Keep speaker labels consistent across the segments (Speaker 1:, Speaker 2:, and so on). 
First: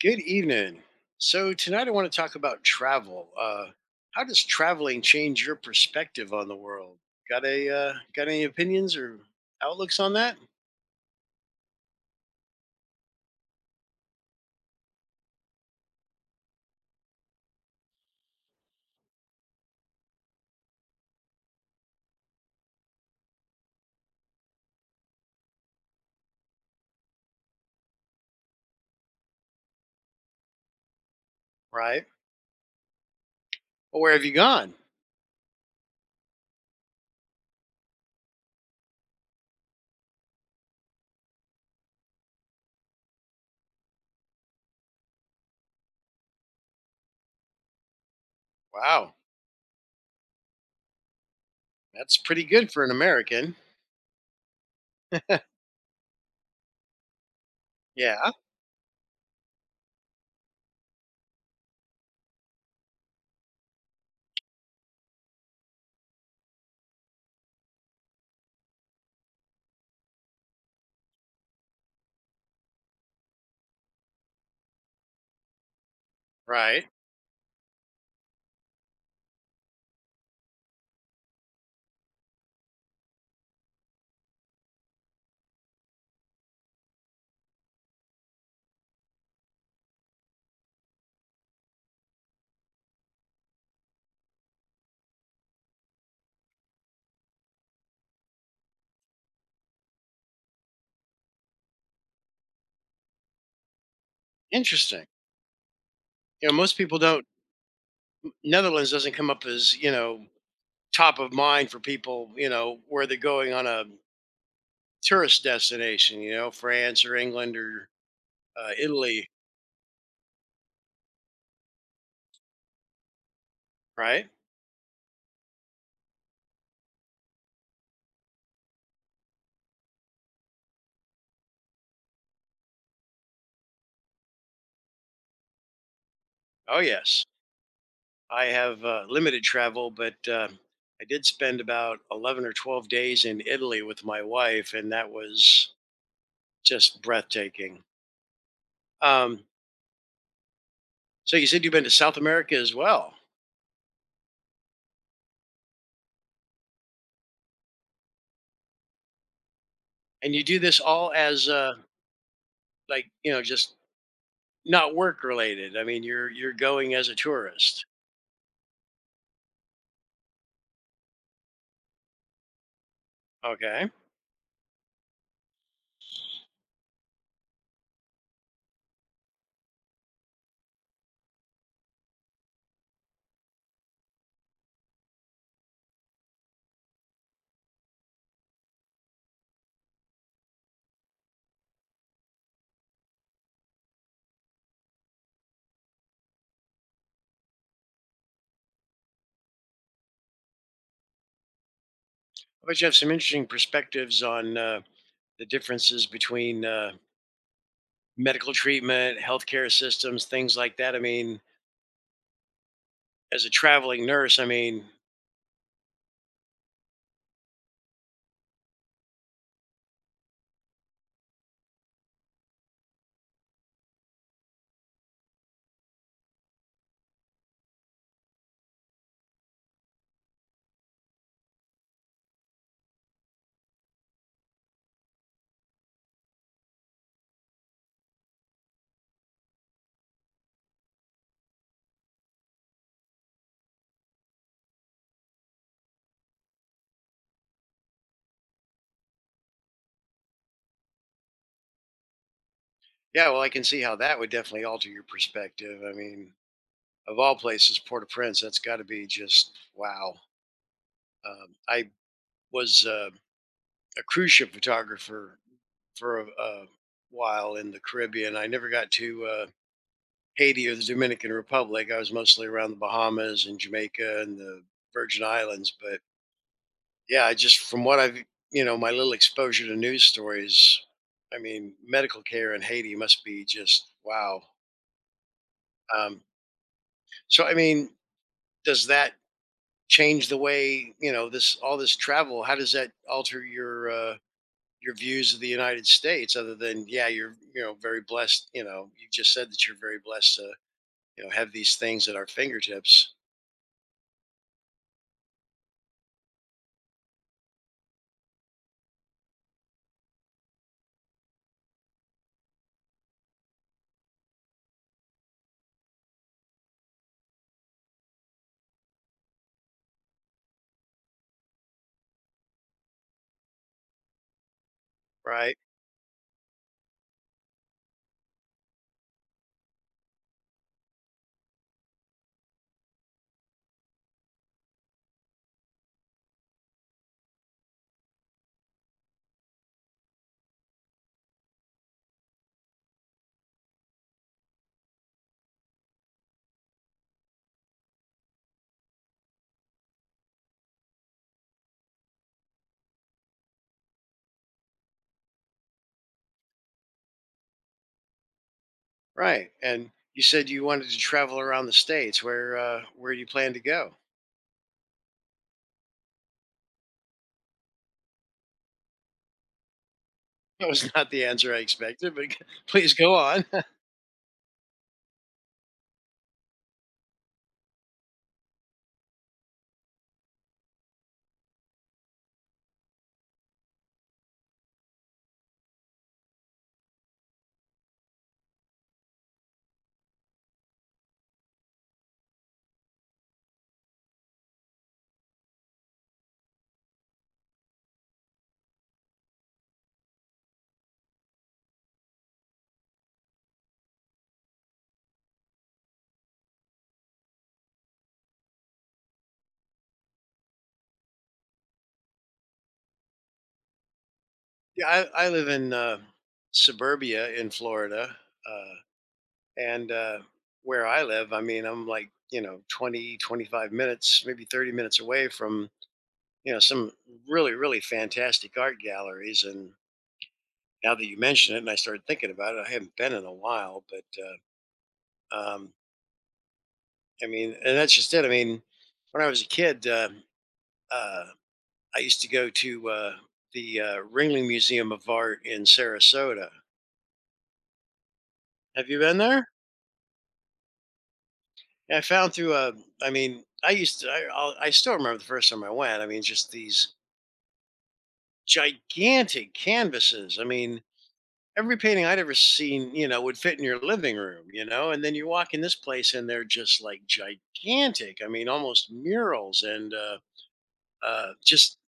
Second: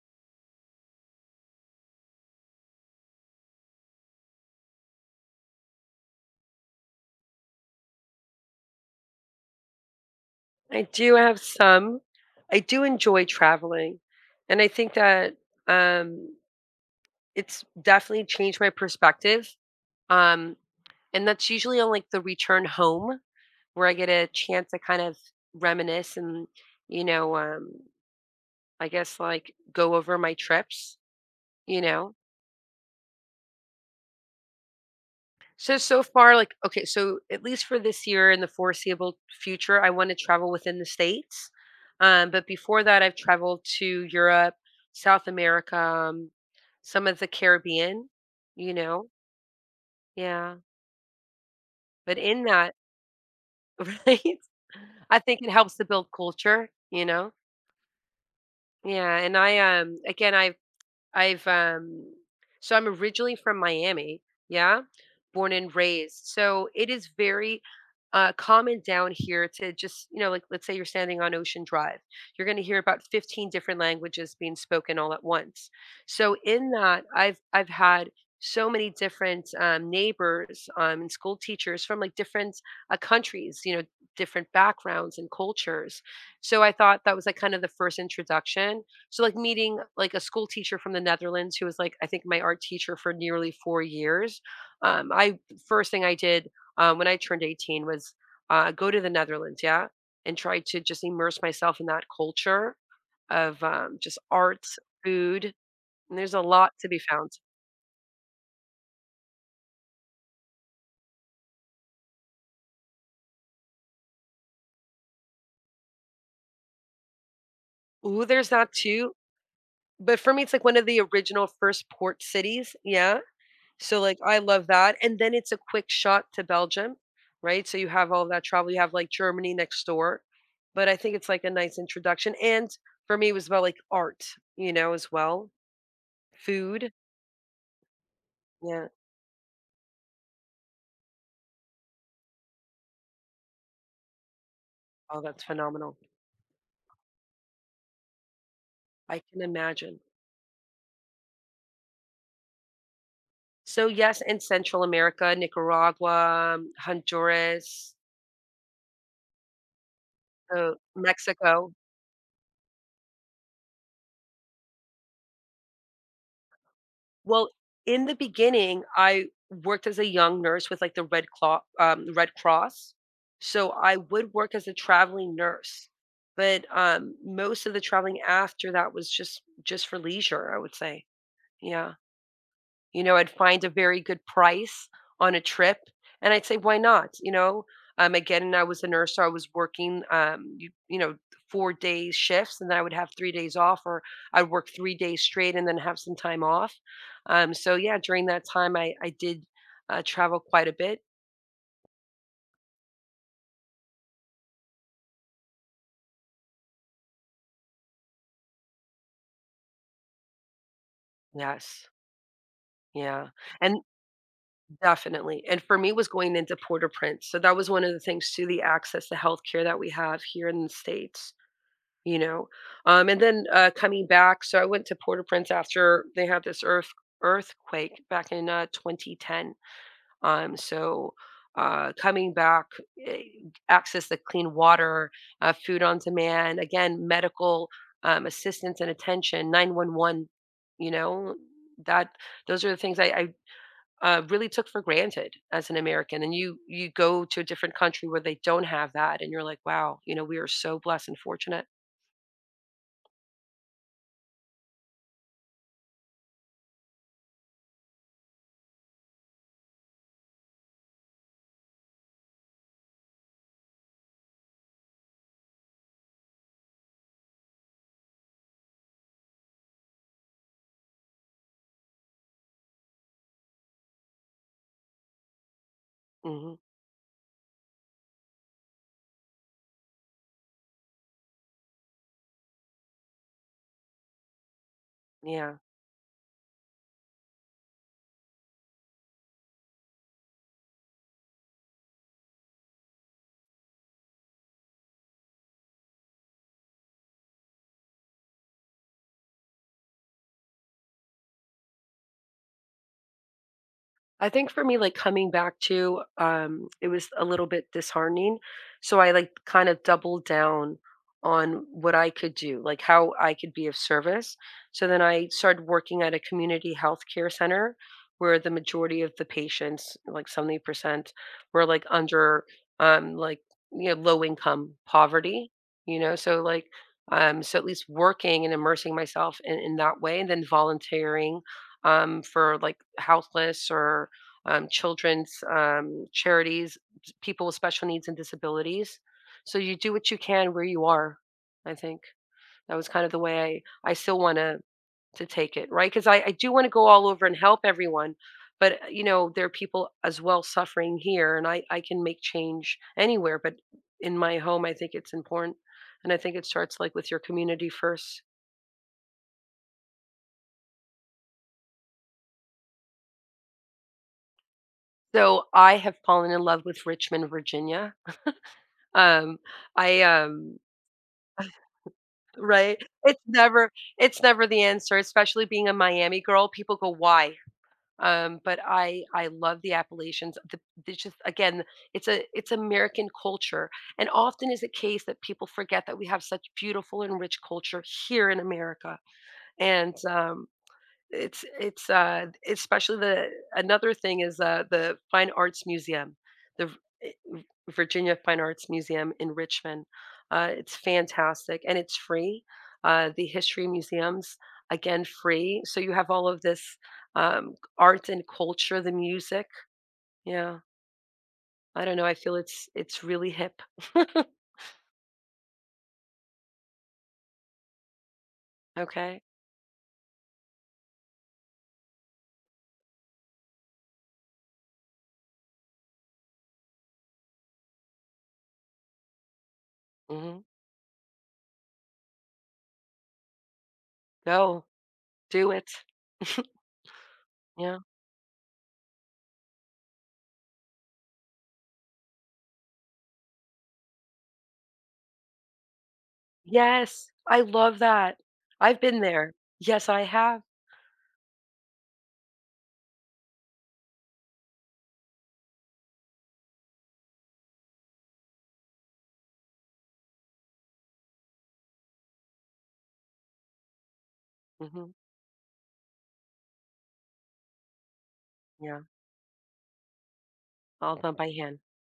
Speaker 1: Good evening. So tonight I want to talk about travel. How does traveling change your perspective on the world? Got a got any opinions or outlooks on that?
Speaker 2: I do have some. I do enjoy traveling, and I think that, um, it's definitely changed my perspective, um, and that's usually on, like, the return home where I get a chance to kind of reminisce and, you know, um, I guess, like, go over my trips, you
Speaker 1: Right.
Speaker 2: know?
Speaker 1: Well, where have you gone?
Speaker 2: So far, like, okay, so at least for this year in the foreseeable future, I want to travel within the States. But before that, I've traveled to Europe, South America, some of the Caribbean, you know?
Speaker 1: Wow,
Speaker 2: Yeah.
Speaker 1: that's
Speaker 2: But
Speaker 1: pretty
Speaker 2: in
Speaker 1: good
Speaker 2: that,
Speaker 1: for an American.
Speaker 2: right? I think it helps to build culture, you know?
Speaker 1: Yeah.
Speaker 2: Yeah. And I, again, I've so I'm originally from Miami, yeah, born and raised. So it is very common down here to just, you know, like let's say you're standing on Ocean Drive, you're going to hear about 15 different languages being spoken all at once. So in
Speaker 1: Right.
Speaker 2: that, I've had so many different neighbors, and school teachers from like different countries, you know, different backgrounds and cultures. So I thought that was like kind of the first introduction so like meeting like a school teacher from the Netherlands who was like I think my art teacher for nearly 4 years. I first thing I did, when I turned 18 was, go to the Netherlands, yeah, and try to just immerse myself in that culture of, just arts,
Speaker 1: Interesting.
Speaker 2: food, and there's a
Speaker 1: You know,
Speaker 2: lot
Speaker 1: most
Speaker 2: to
Speaker 1: people
Speaker 2: be
Speaker 1: don't.
Speaker 2: found.
Speaker 1: Netherlands doesn't come up as top of mind for people. You know where they're going on a tourist destination. You know, France or England or
Speaker 2: Ooh, there's that too,
Speaker 1: Italy.
Speaker 2: but for me, it's like one of the original first port cities, yeah. So, like,
Speaker 1: Right.
Speaker 2: I love that, and then it's a quick shot to Belgium, right? So you have all that travel, you have, like, Germany next door, but I think it's, like, a nice introduction, and for me, it was about, like, art, you know, as well,
Speaker 1: Oh
Speaker 2: food,
Speaker 1: yes. I have
Speaker 2: yeah.
Speaker 1: limited travel, but I did spend about 11 or 12 days in Italy with my wife, and that
Speaker 2: Oh, that's
Speaker 1: was
Speaker 2: phenomenal.
Speaker 1: just breathtaking.
Speaker 2: I can
Speaker 1: Um,
Speaker 2: imagine.
Speaker 1: so you said you've been to South America as well,
Speaker 2: So, yes, in Central America, Nicaragua, Honduras,
Speaker 1: and you do this all as
Speaker 2: Mexico.
Speaker 1: like just not work related. I mean, you're going as a
Speaker 2: Well,
Speaker 1: tourist.
Speaker 2: in the beginning, I worked as a young nurse with like the Red Claw, the Red Cross. So
Speaker 1: Okay,
Speaker 2: I would work as a traveling nurse, but most of the traveling after that was just for leisure, I would say. Yeah. You know, I'd find a very good price on a trip, and I'd say, "Why not?" You know, again, I was a nurse, so I was working, you know, four-day shifts, and then I would have 3 days off, or I'd work 3 days straight and then have some time off. So yeah, during that time, I did travel quite a bit.
Speaker 1: but you have some interesting perspectives on the differences between medical treatment, healthcare systems, things like that. I mean,
Speaker 2: Yes, yeah,
Speaker 1: as a
Speaker 2: and
Speaker 1: traveling nurse, I mean,
Speaker 2: definitely. And for me, it was going into Port-au-Prince, so that was one of the things too, the access to healthcare that we have here in the states. You know? And then, coming back, so I went to Port-au-Prince after they had this earthquake back in, 2010. Um, so, Coming back, eh, access to clean water, food on demand, again, medical, assistance and attention, 911, you know? That those are the things I really took for granted as an American, and you go to a different country where they don't have that, and you're like, "Wow," you know, "we are so blessed and fortunate."
Speaker 1: yeah, well, I can see how that would definitely alter your perspective. I mean, of all places, Port-au-Prince, that's got to be just wow. I was a cruise ship photographer for a while in the Caribbean. I never got to Haiti or the Dominican Republic. I was mostly around the Bahamas and Jamaica and the Virgin Islands. But
Speaker 2: Mhm.
Speaker 1: yeah, I just from what I've, my little exposure to news stories, I mean, medical care in Haiti must be just wow.
Speaker 2: Yeah.
Speaker 1: Um, so, I mean, does that change the way this, all this travel, how does that alter your views of the United States, other than, yeah, you're very blessed. You just said that you're very blessed to have these things at our fingertips.
Speaker 2: I think for me, like coming back to, it was a little bit disheartening. So I like kind of doubled down on what I could do, like how I could be of service. So then I started working at a community healthcare center where the majority of the patients, like 70%, were like under um like you know, low income poverty,
Speaker 1: Right.
Speaker 2: you know. So so at least working and immersing myself in that way, and then volunteering for like houseless or children's charities, people with special needs and disabilities. So you do what you can where you are. I think that was kind of the way I still want to take it, right? Because I do want to go all over and help everyone, but you know, there are people as well suffering here, and I can make change anywhere, but in my home I think it's important, and I think it starts like with your community first.
Speaker 1: Right. And you said you wanted to travel around the states. Where where do you plan to go?
Speaker 2: So I have fallen in love with Richmond, Virginia. Um, I
Speaker 1: That was not the answer I expected, but
Speaker 2: Right?
Speaker 1: please go
Speaker 2: It's
Speaker 1: on.
Speaker 2: never it's never the answer, especially being a Miami girl. People go, "Why?" But I love the Appalachians. The Just again, it's a it's American culture, and often is a case that people forget that we have such beautiful and rich culture here in America. And it's especially the another thing is the Fine Arts Museum. The eh, Virginia Fine Arts Museum in Richmond. It's fantastic and it's free. The history museums, again, free. So you have all of this art and culture, the music. Yeah, I don't know. I feel it's really hip.
Speaker 1: Yeah, I live in suburbia in Florida. uh
Speaker 2: Okay,
Speaker 1: and uh, where I live, I mean, I'm like 20 25 minutes, maybe 30 minutes away from some really, really fantastic art galleries. And
Speaker 2: hmm,
Speaker 1: now that you mention it and I started thinking about it, I haven't been in a while. But
Speaker 2: go
Speaker 1: uh,
Speaker 2: do
Speaker 1: um,
Speaker 2: it.
Speaker 1: I mean, and
Speaker 2: Yeah.
Speaker 1: that's just it. I mean, when I was a kid uh, I used to go to the Ringling Museum of Art in Sarasota.
Speaker 2: Yes, I love that. I've
Speaker 1: Have you
Speaker 2: been
Speaker 1: been
Speaker 2: there.
Speaker 1: there?
Speaker 2: Yes, I have.
Speaker 1: I found through a I mean, I used to, I, I'll, I still remember the first time I went. I mean, just these gigantic canvases. I mean, every painting I'd ever seen, would fit in your living room,
Speaker 2: Hmm.
Speaker 1: and then you walk in this place and they're just like gigantic. I mean,
Speaker 2: Yeah,
Speaker 1: almost murals, and
Speaker 2: all done by hand.
Speaker 1: just,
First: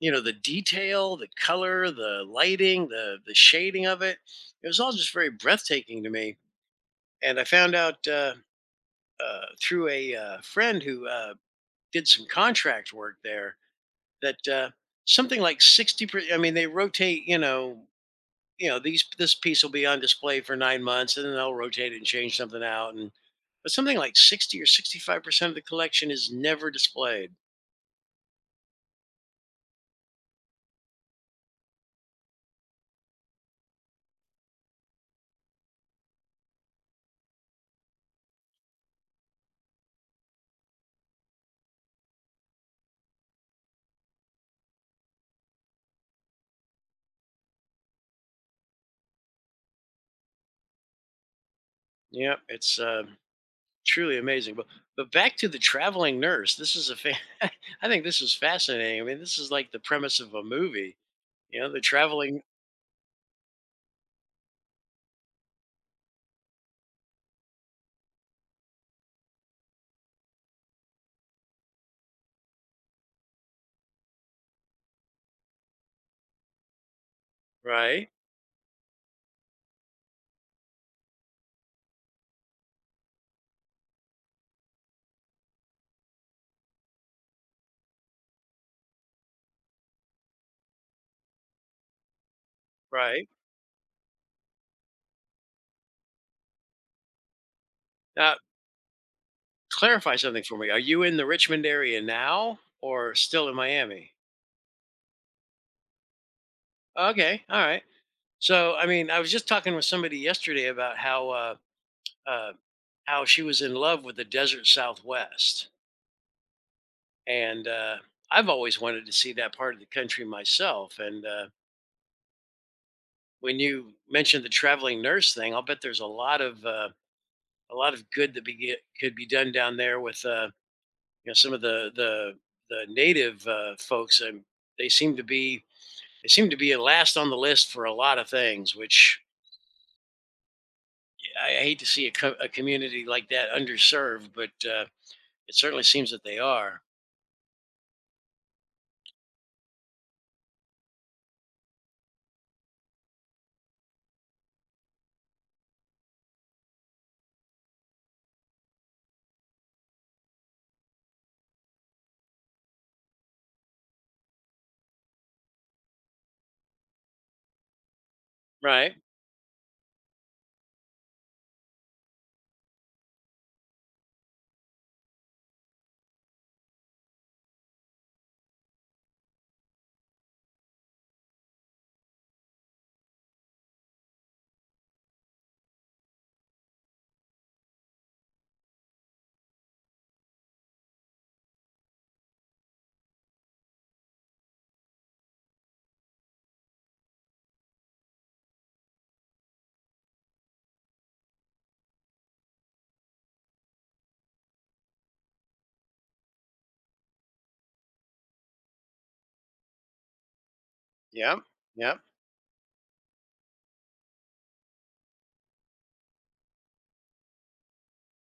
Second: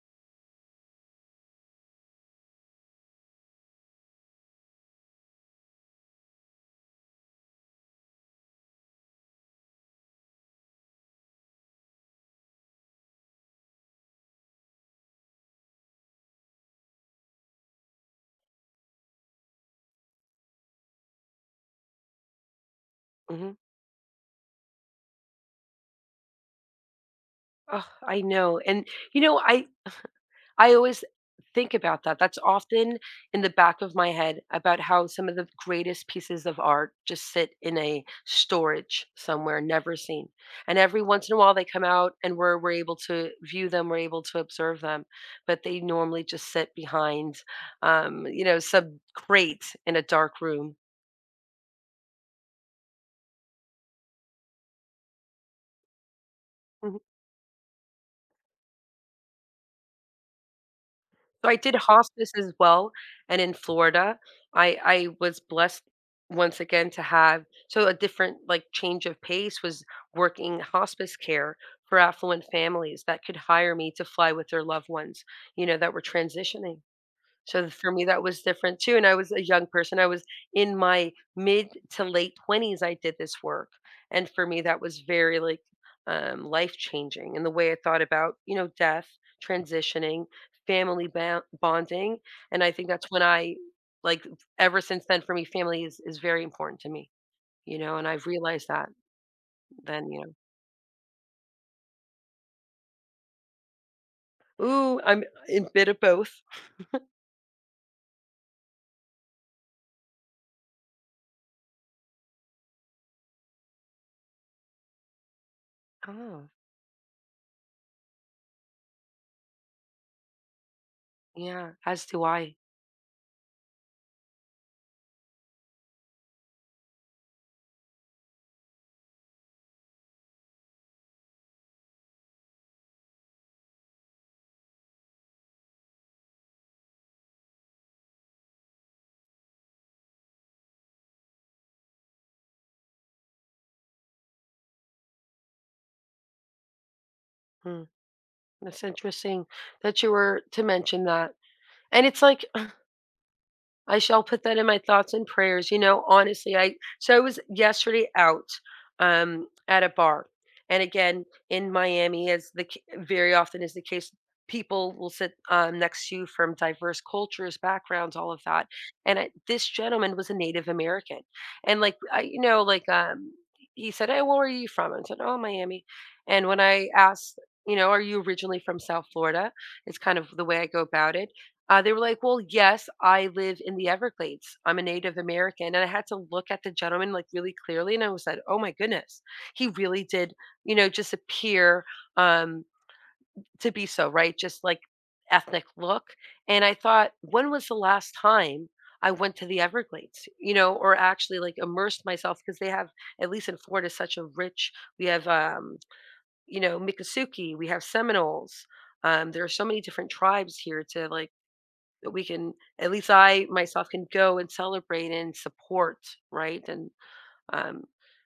Speaker 1: the detail, the color, the lighting, the shading of it. It was all just very breathtaking to me. And I found out through a friend who did some contract work there that something like 60%, I mean they rotate, you know these this piece will be on display for 9 months and then they'll rotate it and change something out. And
Speaker 2: Hmm.
Speaker 1: but something like 60 or 65% of the collection is never displayed.
Speaker 2: Oh, I know. And you know, I always think about that. That's often in the back of my head about how some of the greatest pieces of art just sit in a storage somewhere, never seen. And every once in a while they come out and we're able to view them, we're able to observe them, but they normally just sit behind, you know, some crate in a dark room.
Speaker 1: Yeah, it's truly amazing. But back to the traveling nurse, this is a fa- I think this is fascinating. I mean, this is like the premise of a movie,
Speaker 2: So I did
Speaker 1: the
Speaker 2: hospice
Speaker 1: traveling.
Speaker 2: as well, and in Florida, I was blessed once again to have so a different like change of pace was working hospice care for affluent families that could hire me to fly with their loved ones, you know, that were transitioning. So for me,
Speaker 1: Right.
Speaker 2: that was different too. And I was a young person. I was in my mid to late 20s. I did this work. And for me, that was very like life changing in the way I thought about, you know, death, transitioning, family bonding. And I think that's when
Speaker 1: Right.
Speaker 2: I like ever since then for me, family is very important to me, you know, and I've
Speaker 1: Now,
Speaker 2: realized that then,
Speaker 1: clarify
Speaker 2: you
Speaker 1: something for me. Are you in the Richmond area now, or still in Miami?
Speaker 2: know, ooh, I'm in bit of both.
Speaker 1: Okay, all right. So I mean, I was just talking with somebody yesterday about uh, how she was in love with the desert Southwest,
Speaker 2: Oh,
Speaker 1: and I've always wanted to see that part of the country myself. And
Speaker 2: yeah, as do I.
Speaker 1: when you mentioned the traveling nurse thing, I'll bet there's a lot of good could be done down there with you know, some of the native folks. And they seem to be they seem to be last on the list for a lot of things, which I hate to see a community like that underserved, but it certainly seems that they are.
Speaker 2: Hmm. That's interesting that you were to mention that. And it's like, I shall put that in my thoughts and prayers, you know, honestly, I so I was yesterday out, at a bar. And again, in Miami, as very often is the case, people will sit next to you from diverse cultures, backgrounds, all of that.
Speaker 1: Right?
Speaker 2: And I, this gentleman was a Native American, and like I, you know, like he said, "Hey, where are you from?" And I said, "Oh, Miami." And when I asked, you know, "Are you originally from South Florida?" It's kind of the way I go about it, they were like, "Well, yes, I live in the Everglades. I'm a Native American." And I had to look at the gentleman like really clearly, and I was like, "Oh my goodness, he really did, you know, just appear um, to be so right, just like ethnic look." And I thought, when was the last time I went to the Everglades, you know, or actually like immersed myself because they have, at least in Florida, such a rich. We have, you know, Miccosukee. We have Seminoles. There are so many different tribes here to like
Speaker 1: Yeah. Yeah.
Speaker 2: that we can at least I myself can go and celebrate and support, right? And um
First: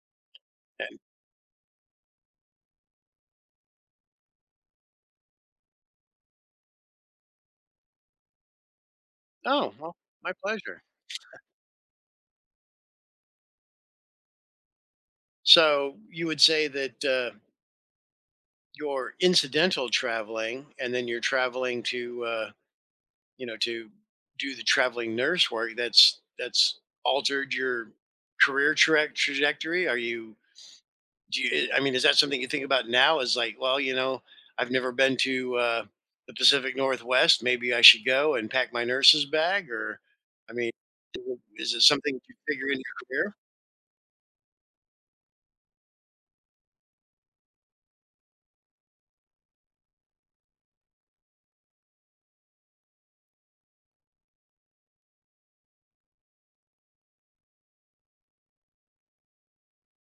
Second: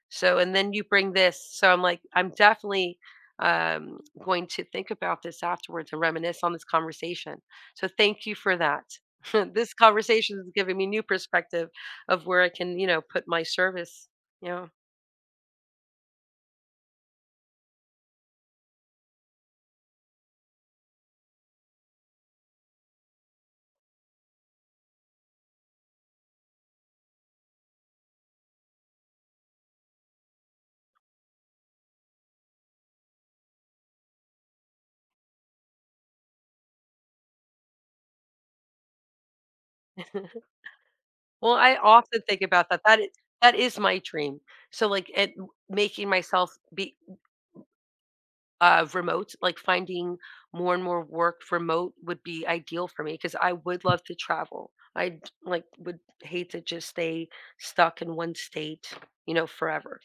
Speaker 2: so and then you
Speaker 1: And
Speaker 2: bring this, so I'm like, I'm definitely going to think about this afterwards and reminisce on this conversation, so thank you for that.
Speaker 1: oh,
Speaker 2: This
Speaker 1: well, my
Speaker 2: conversation is giving
Speaker 1: pleasure.
Speaker 2: me new perspective of where I can, you know, put my service, you know.
Speaker 1: So you would say that your incidental traveling, and then you're traveling to, to do the traveling nurse work. That's altered your career trajectory. Are you? Do you? I mean, is that something you think about now? Is like, well, I've never been to the Pacific Northwest. Maybe I should go and pack my nurse's bag. Or, I mean, is it
Speaker 2: Well,
Speaker 1: is
Speaker 2: I
Speaker 1: it something
Speaker 2: often
Speaker 1: you
Speaker 2: think
Speaker 1: figure
Speaker 2: about
Speaker 1: in
Speaker 2: that,
Speaker 1: your career?
Speaker 2: that is my dream, so like it, making myself be, remote, like finding more and more work remote would be ideal for me because I would love to travel. I like would hate to just stay stuck in one state, you know, forever.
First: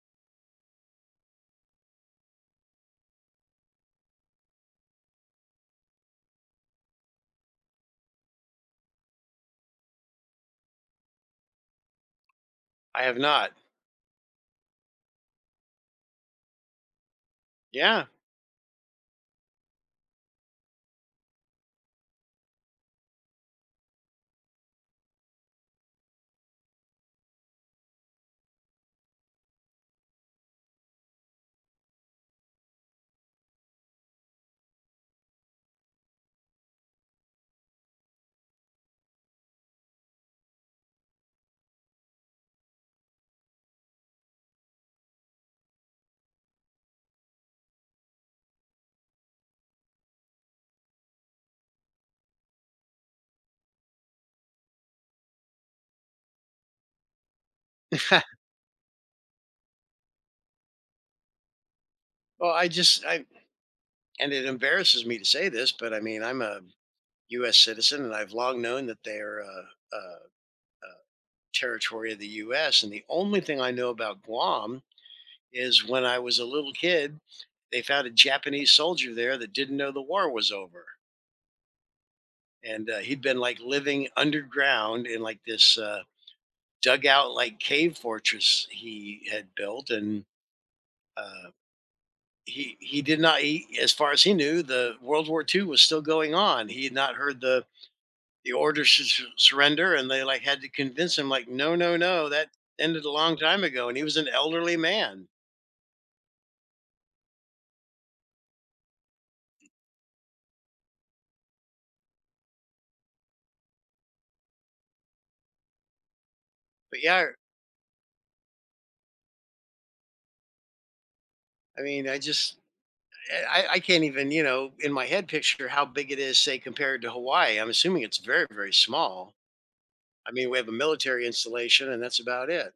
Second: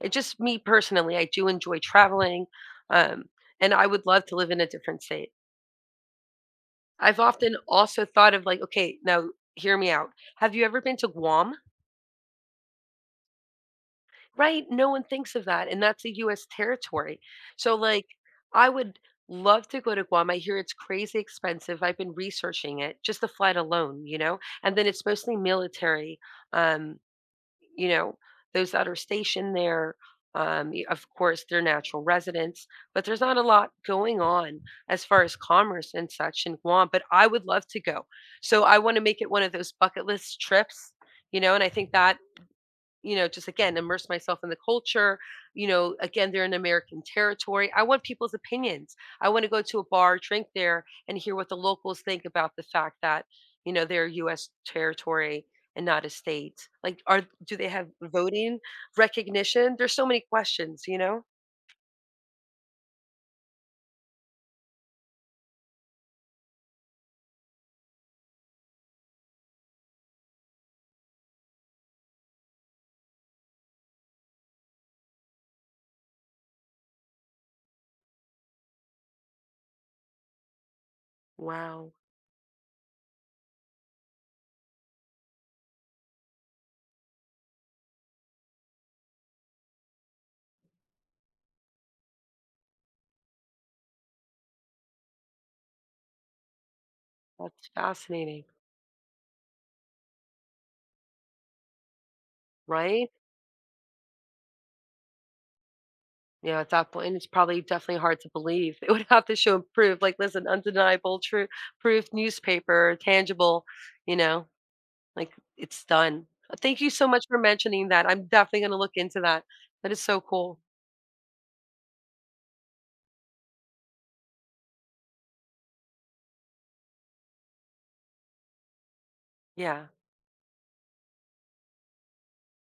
Speaker 2: It just me personally, I do enjoy traveling, um, and I would love to live in a different state. I've often also thought of like, okay, now hear me out. Have you ever been to Guam?
Speaker 1: I have not.
Speaker 2: Right, no one thinks of that, and that's a US territory. So,
Speaker 1: Yeah.
Speaker 2: like, I would love to go to Guam. I hear it's crazy expensive. I've been researching it, just the flight alone, you know? And then it's mostly military. Um, you know, those that are stationed there, of course, they're natural residents, but there's not a lot going on as far as commerce and such in Guam, but I would love to go. So I want to make it one of those bucket list trips, you know, and I think that, you know, just again, immerse myself in the culture. You know, again, they're in American territory. I want people's opinions. I want to go to a bar, drink there, and hear what the locals think about the fact that, you know, they're U.S. territory and not a state. Like, are do they have voting recognition? There's so many questions, you know?
Speaker 1: Well, I just I, and it embarrasses me to say this, but I mean, I'm a U.S. citizen, and I've long known that they are a territory of the U.S. And the only thing I know about Guam is when I was a little kid, they found a Japanese soldier there that didn't know the war was over,
Speaker 2: Wow,
Speaker 1: and he'd been like living underground in like this dugout like cave fortress he had built. And uh, he did not he, as far as he knew, the World War II was still going on. He had not heard the
Speaker 2: that's fascinating,
Speaker 1: order to surrender. And they like had to convince him like, no, no, no, that ended a
Speaker 2: right?
Speaker 1: long time ago. And he was an elderly man.
Speaker 2: Yeah, at that point, it's probably definitely hard to believe. It would have to show and prove, like, listen, undeniable, true proof, newspaper, tangible, you know? Like, it's done. Thank you
Speaker 1: But
Speaker 2: so
Speaker 1: yeah,
Speaker 2: much for mentioning that. I'm definitely gonna look into that. That is so cool.
Speaker 1: I mean, I can't even in my head picture how big it is, say, compared to Hawaii. I'm assuming it's very, very small.
Speaker 2: Yeah.
Speaker 1: I mean, we have a military installation, and that's about it.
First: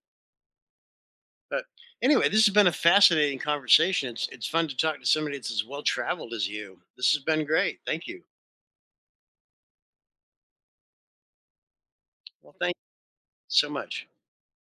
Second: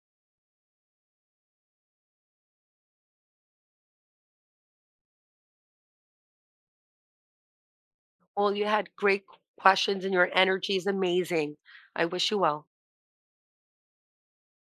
Speaker 1: But anyway, this has been a fascinating conversation. It's fun to talk to somebody that's as well traveled as you. This has been great. Thank you.
Speaker 2: Well, you had great questions and your energy is amazing. I wish you
Speaker 1: Well,
Speaker 2: well.
Speaker 1: thank you so much.